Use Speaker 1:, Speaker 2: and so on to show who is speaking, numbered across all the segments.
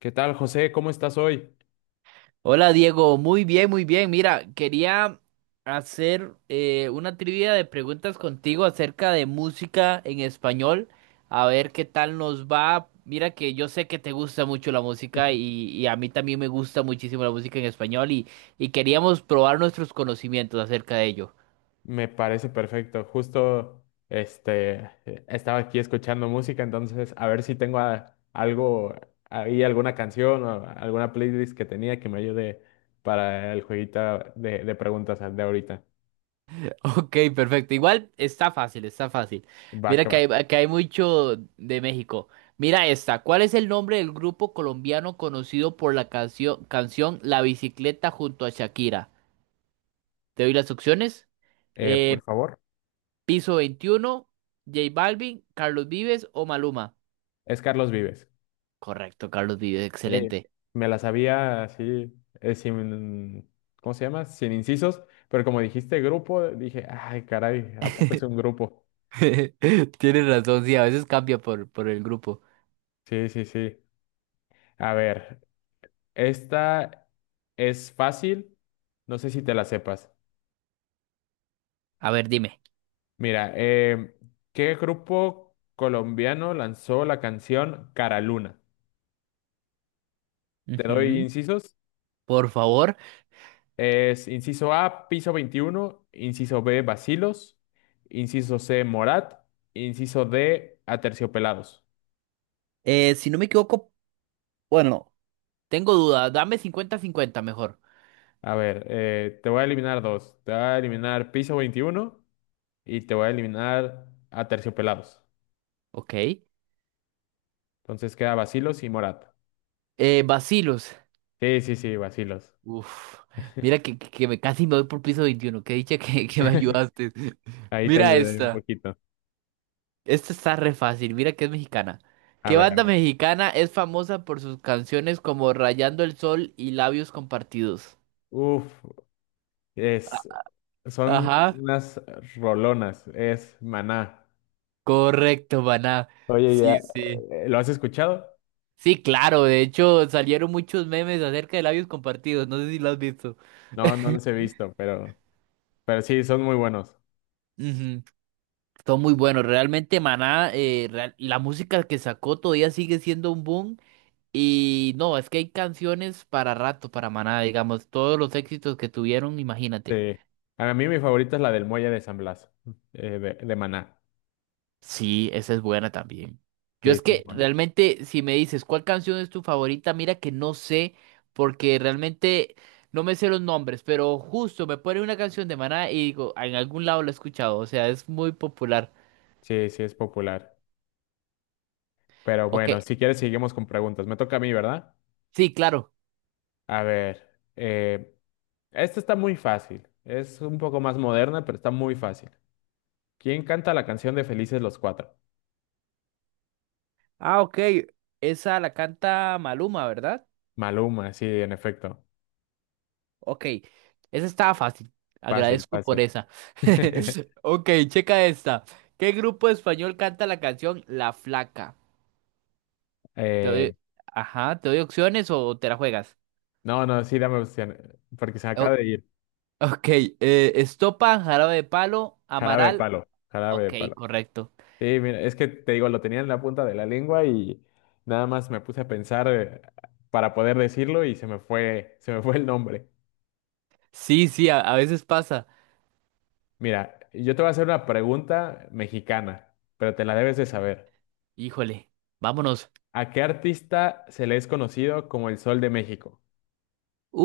Speaker 1: ¿Qué tal, José? ¿Cómo estás hoy?
Speaker 2: Hola Diego, muy bien, muy bien. Mira, quería hacer una trivia de preguntas contigo acerca de música en español, a ver qué tal nos va. Mira que yo sé que te gusta mucho la música y a mí también me gusta muchísimo la música en español y queríamos probar nuestros conocimientos acerca de ello.
Speaker 1: Me parece perfecto. Justo este estaba aquí escuchando música, entonces a ver si tengo algo ahí, alguna canción o alguna playlist que tenía que me ayude para el jueguito de preguntas de ahorita.
Speaker 2: Ok, perfecto. Igual está fácil, está fácil.
Speaker 1: Va
Speaker 2: Mira
Speaker 1: que
Speaker 2: que
Speaker 1: va.
Speaker 2: hay, que hay mucho de México. Mira esta. ¿Cuál es el nombre del grupo colombiano conocido por la canción La Bicicleta junto a Shakira? Te doy las opciones.
Speaker 1: Por
Speaker 2: Eh,
Speaker 1: favor.
Speaker 2: Piso 21, J Balvin, Carlos Vives o Maluma.
Speaker 1: Es Carlos Vives.
Speaker 2: Correcto, Carlos Vives,
Speaker 1: Eh,
Speaker 2: excelente.
Speaker 1: Me la sabía así, sin, ¿cómo se llama? Sin incisos, pero como dijiste grupo, dije, ay, caray, ¿a poco es un grupo?
Speaker 2: Tienes razón, sí, a veces cambia por el grupo.
Speaker 1: Sí, sí, sí. A ver, esta es fácil, no sé si te la sepas.
Speaker 2: A ver, dime.
Speaker 1: Mira, ¿qué grupo colombiano lanzó la canción Cara Luna? Te doy
Speaker 2: Ujú.
Speaker 1: incisos.
Speaker 2: Por favor.
Speaker 1: Es inciso A, Piso Veintiuno, inciso B, Bacilos, inciso C, Morat, inciso D, Aterciopelados.
Speaker 2: Si no me equivoco, bueno, no. Tengo duda, dame 50-50 mejor.
Speaker 1: A ver, te voy a eliminar dos. Te voy a eliminar Piso Veintiuno y te voy a eliminar Aterciopelados.
Speaker 2: Ok.
Speaker 1: Entonces queda Bacilos y Morat.
Speaker 2: Bacilos.
Speaker 1: Sí, sí, sí, vacilos.
Speaker 2: Uf. Mira que me casi me voy por piso 21. Qué dicha que me ayudaste.
Speaker 1: Ahí te
Speaker 2: Mira
Speaker 1: ayudé un
Speaker 2: esta.
Speaker 1: poquito.
Speaker 2: Esta está re fácil. Mira que es mexicana.
Speaker 1: A
Speaker 2: ¿Qué
Speaker 1: ver, a
Speaker 2: banda
Speaker 1: ver.
Speaker 2: mexicana es famosa por sus canciones como Rayando el Sol y Labios Compartidos?
Speaker 1: Uf,
Speaker 2: A-
Speaker 1: es, son
Speaker 2: Ajá.
Speaker 1: unas rolonas, es maná.
Speaker 2: Correcto, Maná.
Speaker 1: Oye, ya,
Speaker 2: Sí, sí.
Speaker 1: ¿lo has escuchado?
Speaker 2: Sí, claro. De hecho, salieron muchos memes acerca de labios compartidos. No sé si lo has visto.
Speaker 1: No, no los he visto, pero sí, son muy buenos.
Speaker 2: Ujú. Todo muy bueno. Realmente Maná, la música que sacó todavía sigue siendo un boom. Y no, es que hay canciones para rato para Maná, digamos, todos los éxitos que tuvieron, imagínate.
Speaker 1: Sí. A mí mi favorita es la del Muelle de San Blas, de maná.
Speaker 2: Sí, esa es buena también. Yo
Speaker 1: Sí,
Speaker 2: es
Speaker 1: sí, es
Speaker 2: que
Speaker 1: buena.
Speaker 2: realmente, si me dices cuál canción es tu favorita, mira que no sé, porque realmente no me sé los nombres, pero justo me pone una canción de Maná y digo: "Ah, en algún lado la he escuchado, o sea, es muy popular".
Speaker 1: Sí, sí, es popular. Pero
Speaker 2: Ok,
Speaker 1: bueno, si quieres, seguimos con preguntas. Me toca a mí, ¿verdad?
Speaker 2: sí, claro.
Speaker 1: A ver, eh, esta está muy fácil. Es un poco más moderna, pero está muy fácil. ¿Quién canta la canción de Felices los Cuatro?
Speaker 2: Ah, ok. Esa la canta Maluma, ¿verdad?
Speaker 1: Maluma, sí, en efecto.
Speaker 2: Ok. Esa estaba fácil.
Speaker 1: Fácil,
Speaker 2: Agradezco por
Speaker 1: fácil.
Speaker 2: esa. Ok, checa esta. ¿Qué grupo español canta la canción La Flaca? Te
Speaker 1: Eh,
Speaker 2: doy. Ajá, ¿te doy opciones o te la juegas?
Speaker 1: no, no, sí, dame opción, porque se
Speaker 2: O-
Speaker 1: acaba de ir.
Speaker 2: ok, Estopa, Jarabe de Palo,
Speaker 1: Jarabe de
Speaker 2: Amaral.
Speaker 1: palo, jarabe de
Speaker 2: Ok,
Speaker 1: palo.
Speaker 2: correcto.
Speaker 1: Sí, mira, es que te digo, lo tenía en la punta de la lengua y nada más me puse a pensar para poder decirlo y se me fue el nombre.
Speaker 2: Sí, sí, a veces pasa.
Speaker 1: Mira, yo te voy a hacer una pregunta mexicana, pero te la debes de saber.
Speaker 2: Híjole, vámonos.
Speaker 1: ¿A qué artista se le es conocido como el Sol de México?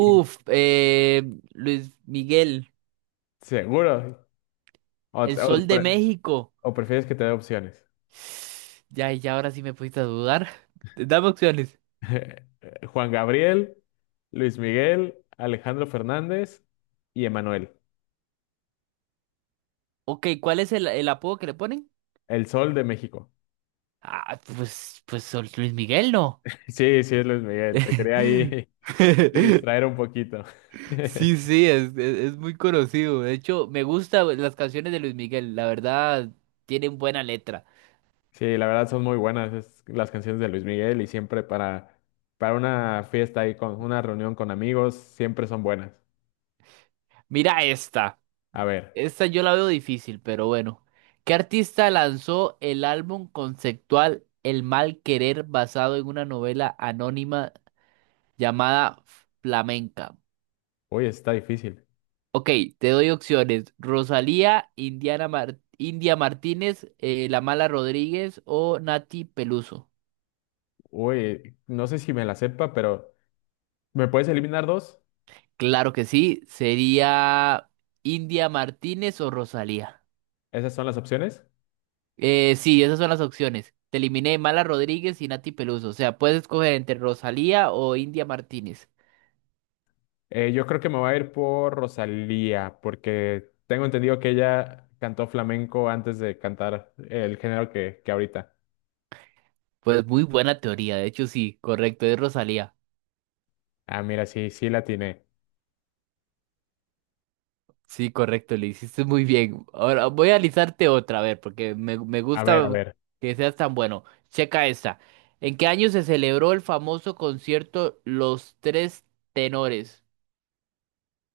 Speaker 1: Y
Speaker 2: Luis Miguel,
Speaker 1: seguro. O,
Speaker 2: El Sol de México.
Speaker 1: o prefieres que te dé opciones?
Speaker 2: Ya, ya ahora sí me pusiste a dudar. Dame opciones.
Speaker 1: Juan Gabriel, Luis Miguel, Alejandro Fernández y Emanuel.
Speaker 2: Ok, ¿cuál es el apodo que le ponen?
Speaker 1: El Sol de México.
Speaker 2: Ah, pues Luis Miguel, ¿no?
Speaker 1: Sí, sí, es Luis Miguel. Te quería ahí distraer un poquito.
Speaker 2: Sí, sí, es muy conocido. De hecho, me gustan las canciones de Luis Miguel. La verdad, tienen buena letra.
Speaker 1: Sí, la verdad son muy buenas las canciones de Luis Miguel y siempre para una fiesta y con una reunión con amigos, siempre son buenas.
Speaker 2: Mira esta.
Speaker 1: A ver,
Speaker 2: Esta yo la veo difícil, pero bueno. ¿Qué artista lanzó el álbum conceptual El mal querer, basado en una novela anónima llamada Flamenca?
Speaker 1: uy, está difícil.
Speaker 2: Ok, te doy opciones. Rosalía, India Martínez, La Mala Rodríguez o Nati Peluso.
Speaker 1: Uy, no sé si me la sepa, pero ¿me puedes eliminar dos?
Speaker 2: Claro que sí, sería India Martínez o Rosalía.
Speaker 1: Esas son las opciones.
Speaker 2: Sí, esas son las opciones. Te eliminé Mala Rodríguez y Nati Peluso. O sea, puedes escoger entre Rosalía o India Martínez.
Speaker 1: Yo creo que me voy a ir por Rosalía, porque tengo entendido que ella cantó flamenco antes de cantar el género que ahorita.
Speaker 2: Pues muy buena teoría, de hecho sí, correcto, es Rosalía.
Speaker 1: Ah, mira, sí, sí la tiene.
Speaker 2: Sí, correcto, le hiciste muy bien. Ahora voy a alisarte otra, a ver, porque me
Speaker 1: A ver, a
Speaker 2: gusta
Speaker 1: ver,
Speaker 2: que seas tan bueno. Checa esta. ¿En qué año se celebró el famoso concierto Los Tres Tenores?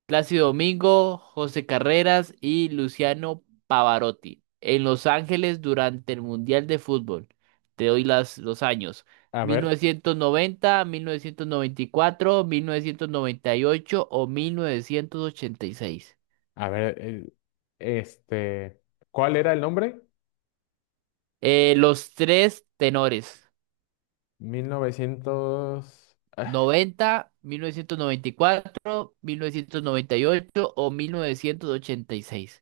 Speaker 2: Plácido Domingo, José Carreras y Luciano Pavarotti. En Los Ángeles durante el Mundial de Fútbol. Te doy los años.
Speaker 1: a
Speaker 2: Mil
Speaker 1: ver,
Speaker 2: novecientos noventa y cuatro, 1998 o 1986.
Speaker 1: a ver, este, ¿cuál era el nombre?
Speaker 2: Los tres tenores:
Speaker 1: 1900, ah,
Speaker 2: noventa noventa mil novecientos y cuatro, 1998 o mil novecientos ochenta y seis.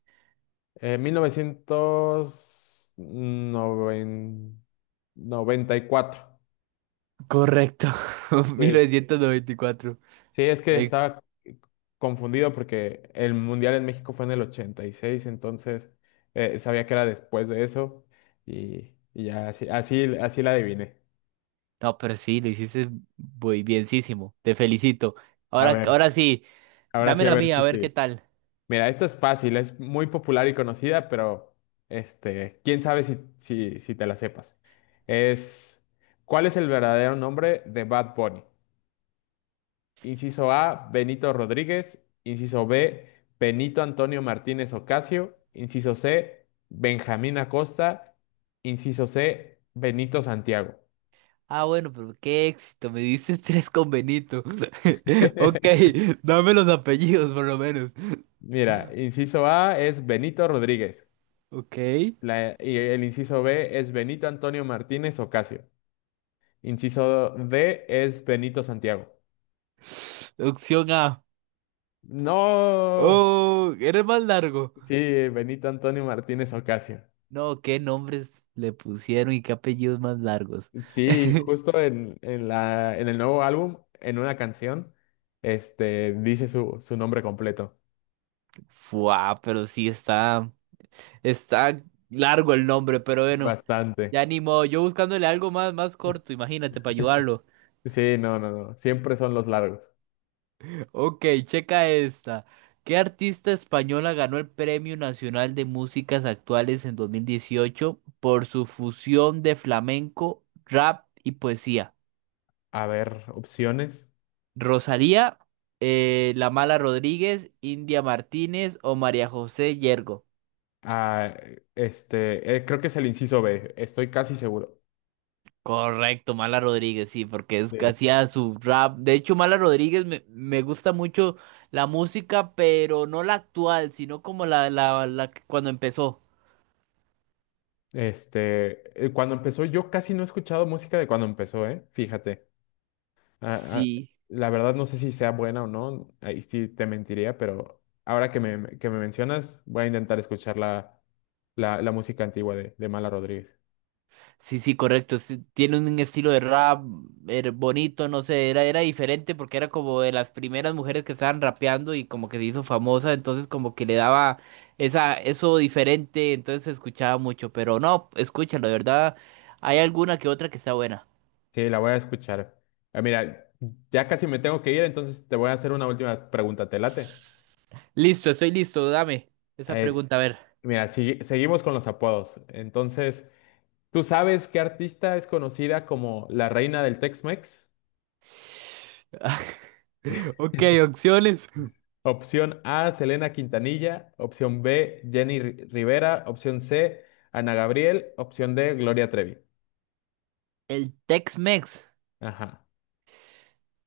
Speaker 1: 1994.
Speaker 2: Correcto, 1994.
Speaker 1: Sí, es que
Speaker 2: Ex.
Speaker 1: estaba confundido porque el Mundial en México fue en el 86, entonces sabía que era después de eso y ya así, así, así la adiviné.
Speaker 2: No, pero sí, lo hiciste muy bienísimo. Te felicito.
Speaker 1: A
Speaker 2: Ahora,
Speaker 1: ver,
Speaker 2: ahora sí,
Speaker 1: ahora
Speaker 2: dame
Speaker 1: sí, a
Speaker 2: la
Speaker 1: ver
Speaker 2: mía,
Speaker 1: si
Speaker 2: a ver qué
Speaker 1: sí.
Speaker 2: tal.
Speaker 1: Mira, esta es fácil, es muy popular y conocida, pero este, quién sabe si, si, si te la sepas. Es, ¿cuál es el verdadero nombre de Bad Bunny? Inciso A, Benito Rodríguez. Inciso B, Benito Antonio Martínez Ocasio. Inciso C, Benjamín Acosta. Inciso C, Benito Santiago.
Speaker 2: Ah, bueno, pero qué éxito, me dices tres con Benito. Ok, dame los apellidos por lo menos.
Speaker 1: Mira, inciso A es Benito Rodríguez.
Speaker 2: Ok.
Speaker 1: Y el inciso B es Benito Antonio Martínez Ocasio. Inciso D es Benito Santiago.
Speaker 2: Opción A.
Speaker 1: No,
Speaker 2: Oh, eres más largo.
Speaker 1: sí, Benito Antonio Martínez Ocasio.
Speaker 2: No, qué nombres le pusieron y qué apellidos más largos.
Speaker 1: Sí, justo en, en el nuevo álbum, en una canción, este, dice su, su nombre completo.
Speaker 2: Fua, pero sí está largo el nombre, pero bueno,
Speaker 1: Bastante.
Speaker 2: ya ni modo. Yo buscándole algo más corto, imagínate, para ayudarlo.
Speaker 1: Sí, no, no, no. Siempre son los largos.
Speaker 2: Ok, checa esta. ¿Qué artista española ganó el Premio Nacional de Músicas Actuales en 2018 por su fusión de flamenco, rap y poesía?
Speaker 1: A ver, opciones.
Speaker 2: Rosalía, La Mala Rodríguez, India Martínez o María José Yergo.
Speaker 1: Ah, este, creo que es el inciso B, estoy casi seguro.
Speaker 2: Correcto, Mala Rodríguez, sí, porque es que
Speaker 1: de-
Speaker 2: hacía su rap. De hecho, Mala Rodríguez me gusta mucho la música, pero no la actual, sino como cuando empezó.
Speaker 1: este, cuando empezó, yo casi no he escuchado música de cuando empezó, ¿eh? Fíjate. Ah, ah,
Speaker 2: Sí.
Speaker 1: la verdad no sé si sea buena o no, ahí sí te mentiría, pero ahora que me mencionas, voy a intentar escuchar la música antigua de Mala Rodríguez.
Speaker 2: Sí, sí, correcto. Sí, tiene un estilo de rap bonito, no sé, era diferente porque era como de las primeras mujeres que estaban rapeando y como que se hizo famosa, entonces como que le daba eso diferente, entonces se escuchaba mucho, pero no, escúchalo, de verdad, hay alguna que otra que está buena.
Speaker 1: Sí, la voy a escuchar. Ah, mira, ya casi me tengo que ir, entonces te voy a hacer una última pregunta, ¿te late?
Speaker 2: Listo, estoy listo, dame esa
Speaker 1: Eh,
Speaker 2: pregunta, a ver.
Speaker 1: Mira, seguimos con los apodos. Entonces, ¿tú sabes qué artista es conocida como la reina del Tex-Mex?
Speaker 2: Ok, opciones.
Speaker 1: Opción A, Selena Quintanilla. Opción B, Rivera. Opción C, Ana Gabriel. Opción D, Gloria Trevi.
Speaker 2: El Tex-Mex.
Speaker 1: Ajá.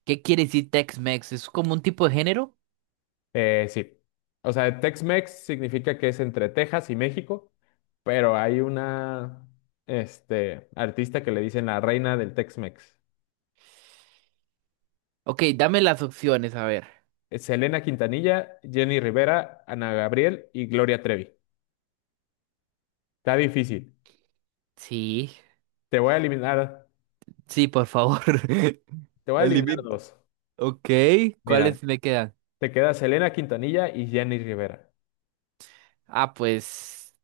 Speaker 2: ¿Qué quiere decir Tex-Mex? ¿Es como un tipo de género?
Speaker 1: Sí. O sea, Tex-Mex significa que es entre Texas y México, pero hay una, este, artista que le dicen la reina del Tex-Mex.
Speaker 2: Ok, dame las opciones, a ver.
Speaker 1: Es Selena Quintanilla, Jenny Rivera, Ana Gabriel y Gloria Trevi. Está difícil.
Speaker 2: Sí.
Speaker 1: Te voy a eliminar,
Speaker 2: Sí, por favor.
Speaker 1: te voy a
Speaker 2: El
Speaker 1: eliminar
Speaker 2: límite.
Speaker 1: dos.
Speaker 2: Ok,
Speaker 1: Mira,
Speaker 2: ¿cuáles me quedan?
Speaker 1: te queda Selena Quintanilla y Jenny Rivera.
Speaker 2: Ah, pues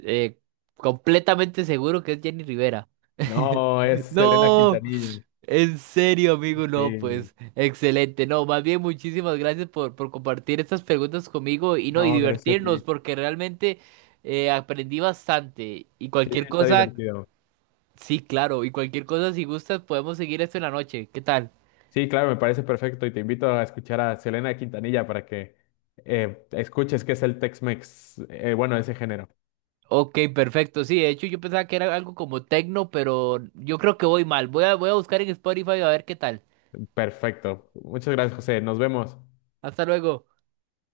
Speaker 2: eh, completamente seguro que es Jenny Rivera.
Speaker 1: No, es Selena
Speaker 2: No,
Speaker 1: Quintanilla.
Speaker 2: en serio, amigo, no,
Speaker 1: Sí,
Speaker 2: pues excelente. No, más bien muchísimas gracias por compartir estas preguntas conmigo y no, y
Speaker 1: no, gracias a
Speaker 2: divertirnos,
Speaker 1: ti.
Speaker 2: porque realmente aprendí bastante. Y
Speaker 1: Sí,
Speaker 2: cualquier
Speaker 1: está
Speaker 2: cosa,
Speaker 1: divertido.
Speaker 2: sí, claro, y cualquier cosa, si gustas, podemos seguir esto en la noche. ¿Qué tal?
Speaker 1: Sí, claro, me parece perfecto y te invito a escuchar a Selena Quintanilla para que escuches qué es el Tex-Mex, bueno, ese género.
Speaker 2: Ok, perfecto. Sí, de hecho yo pensaba que era algo como techno, pero yo creo que voy mal. Voy a buscar en Spotify a ver qué tal.
Speaker 1: Perfecto. Muchas gracias, José. Nos vemos.
Speaker 2: Hasta luego.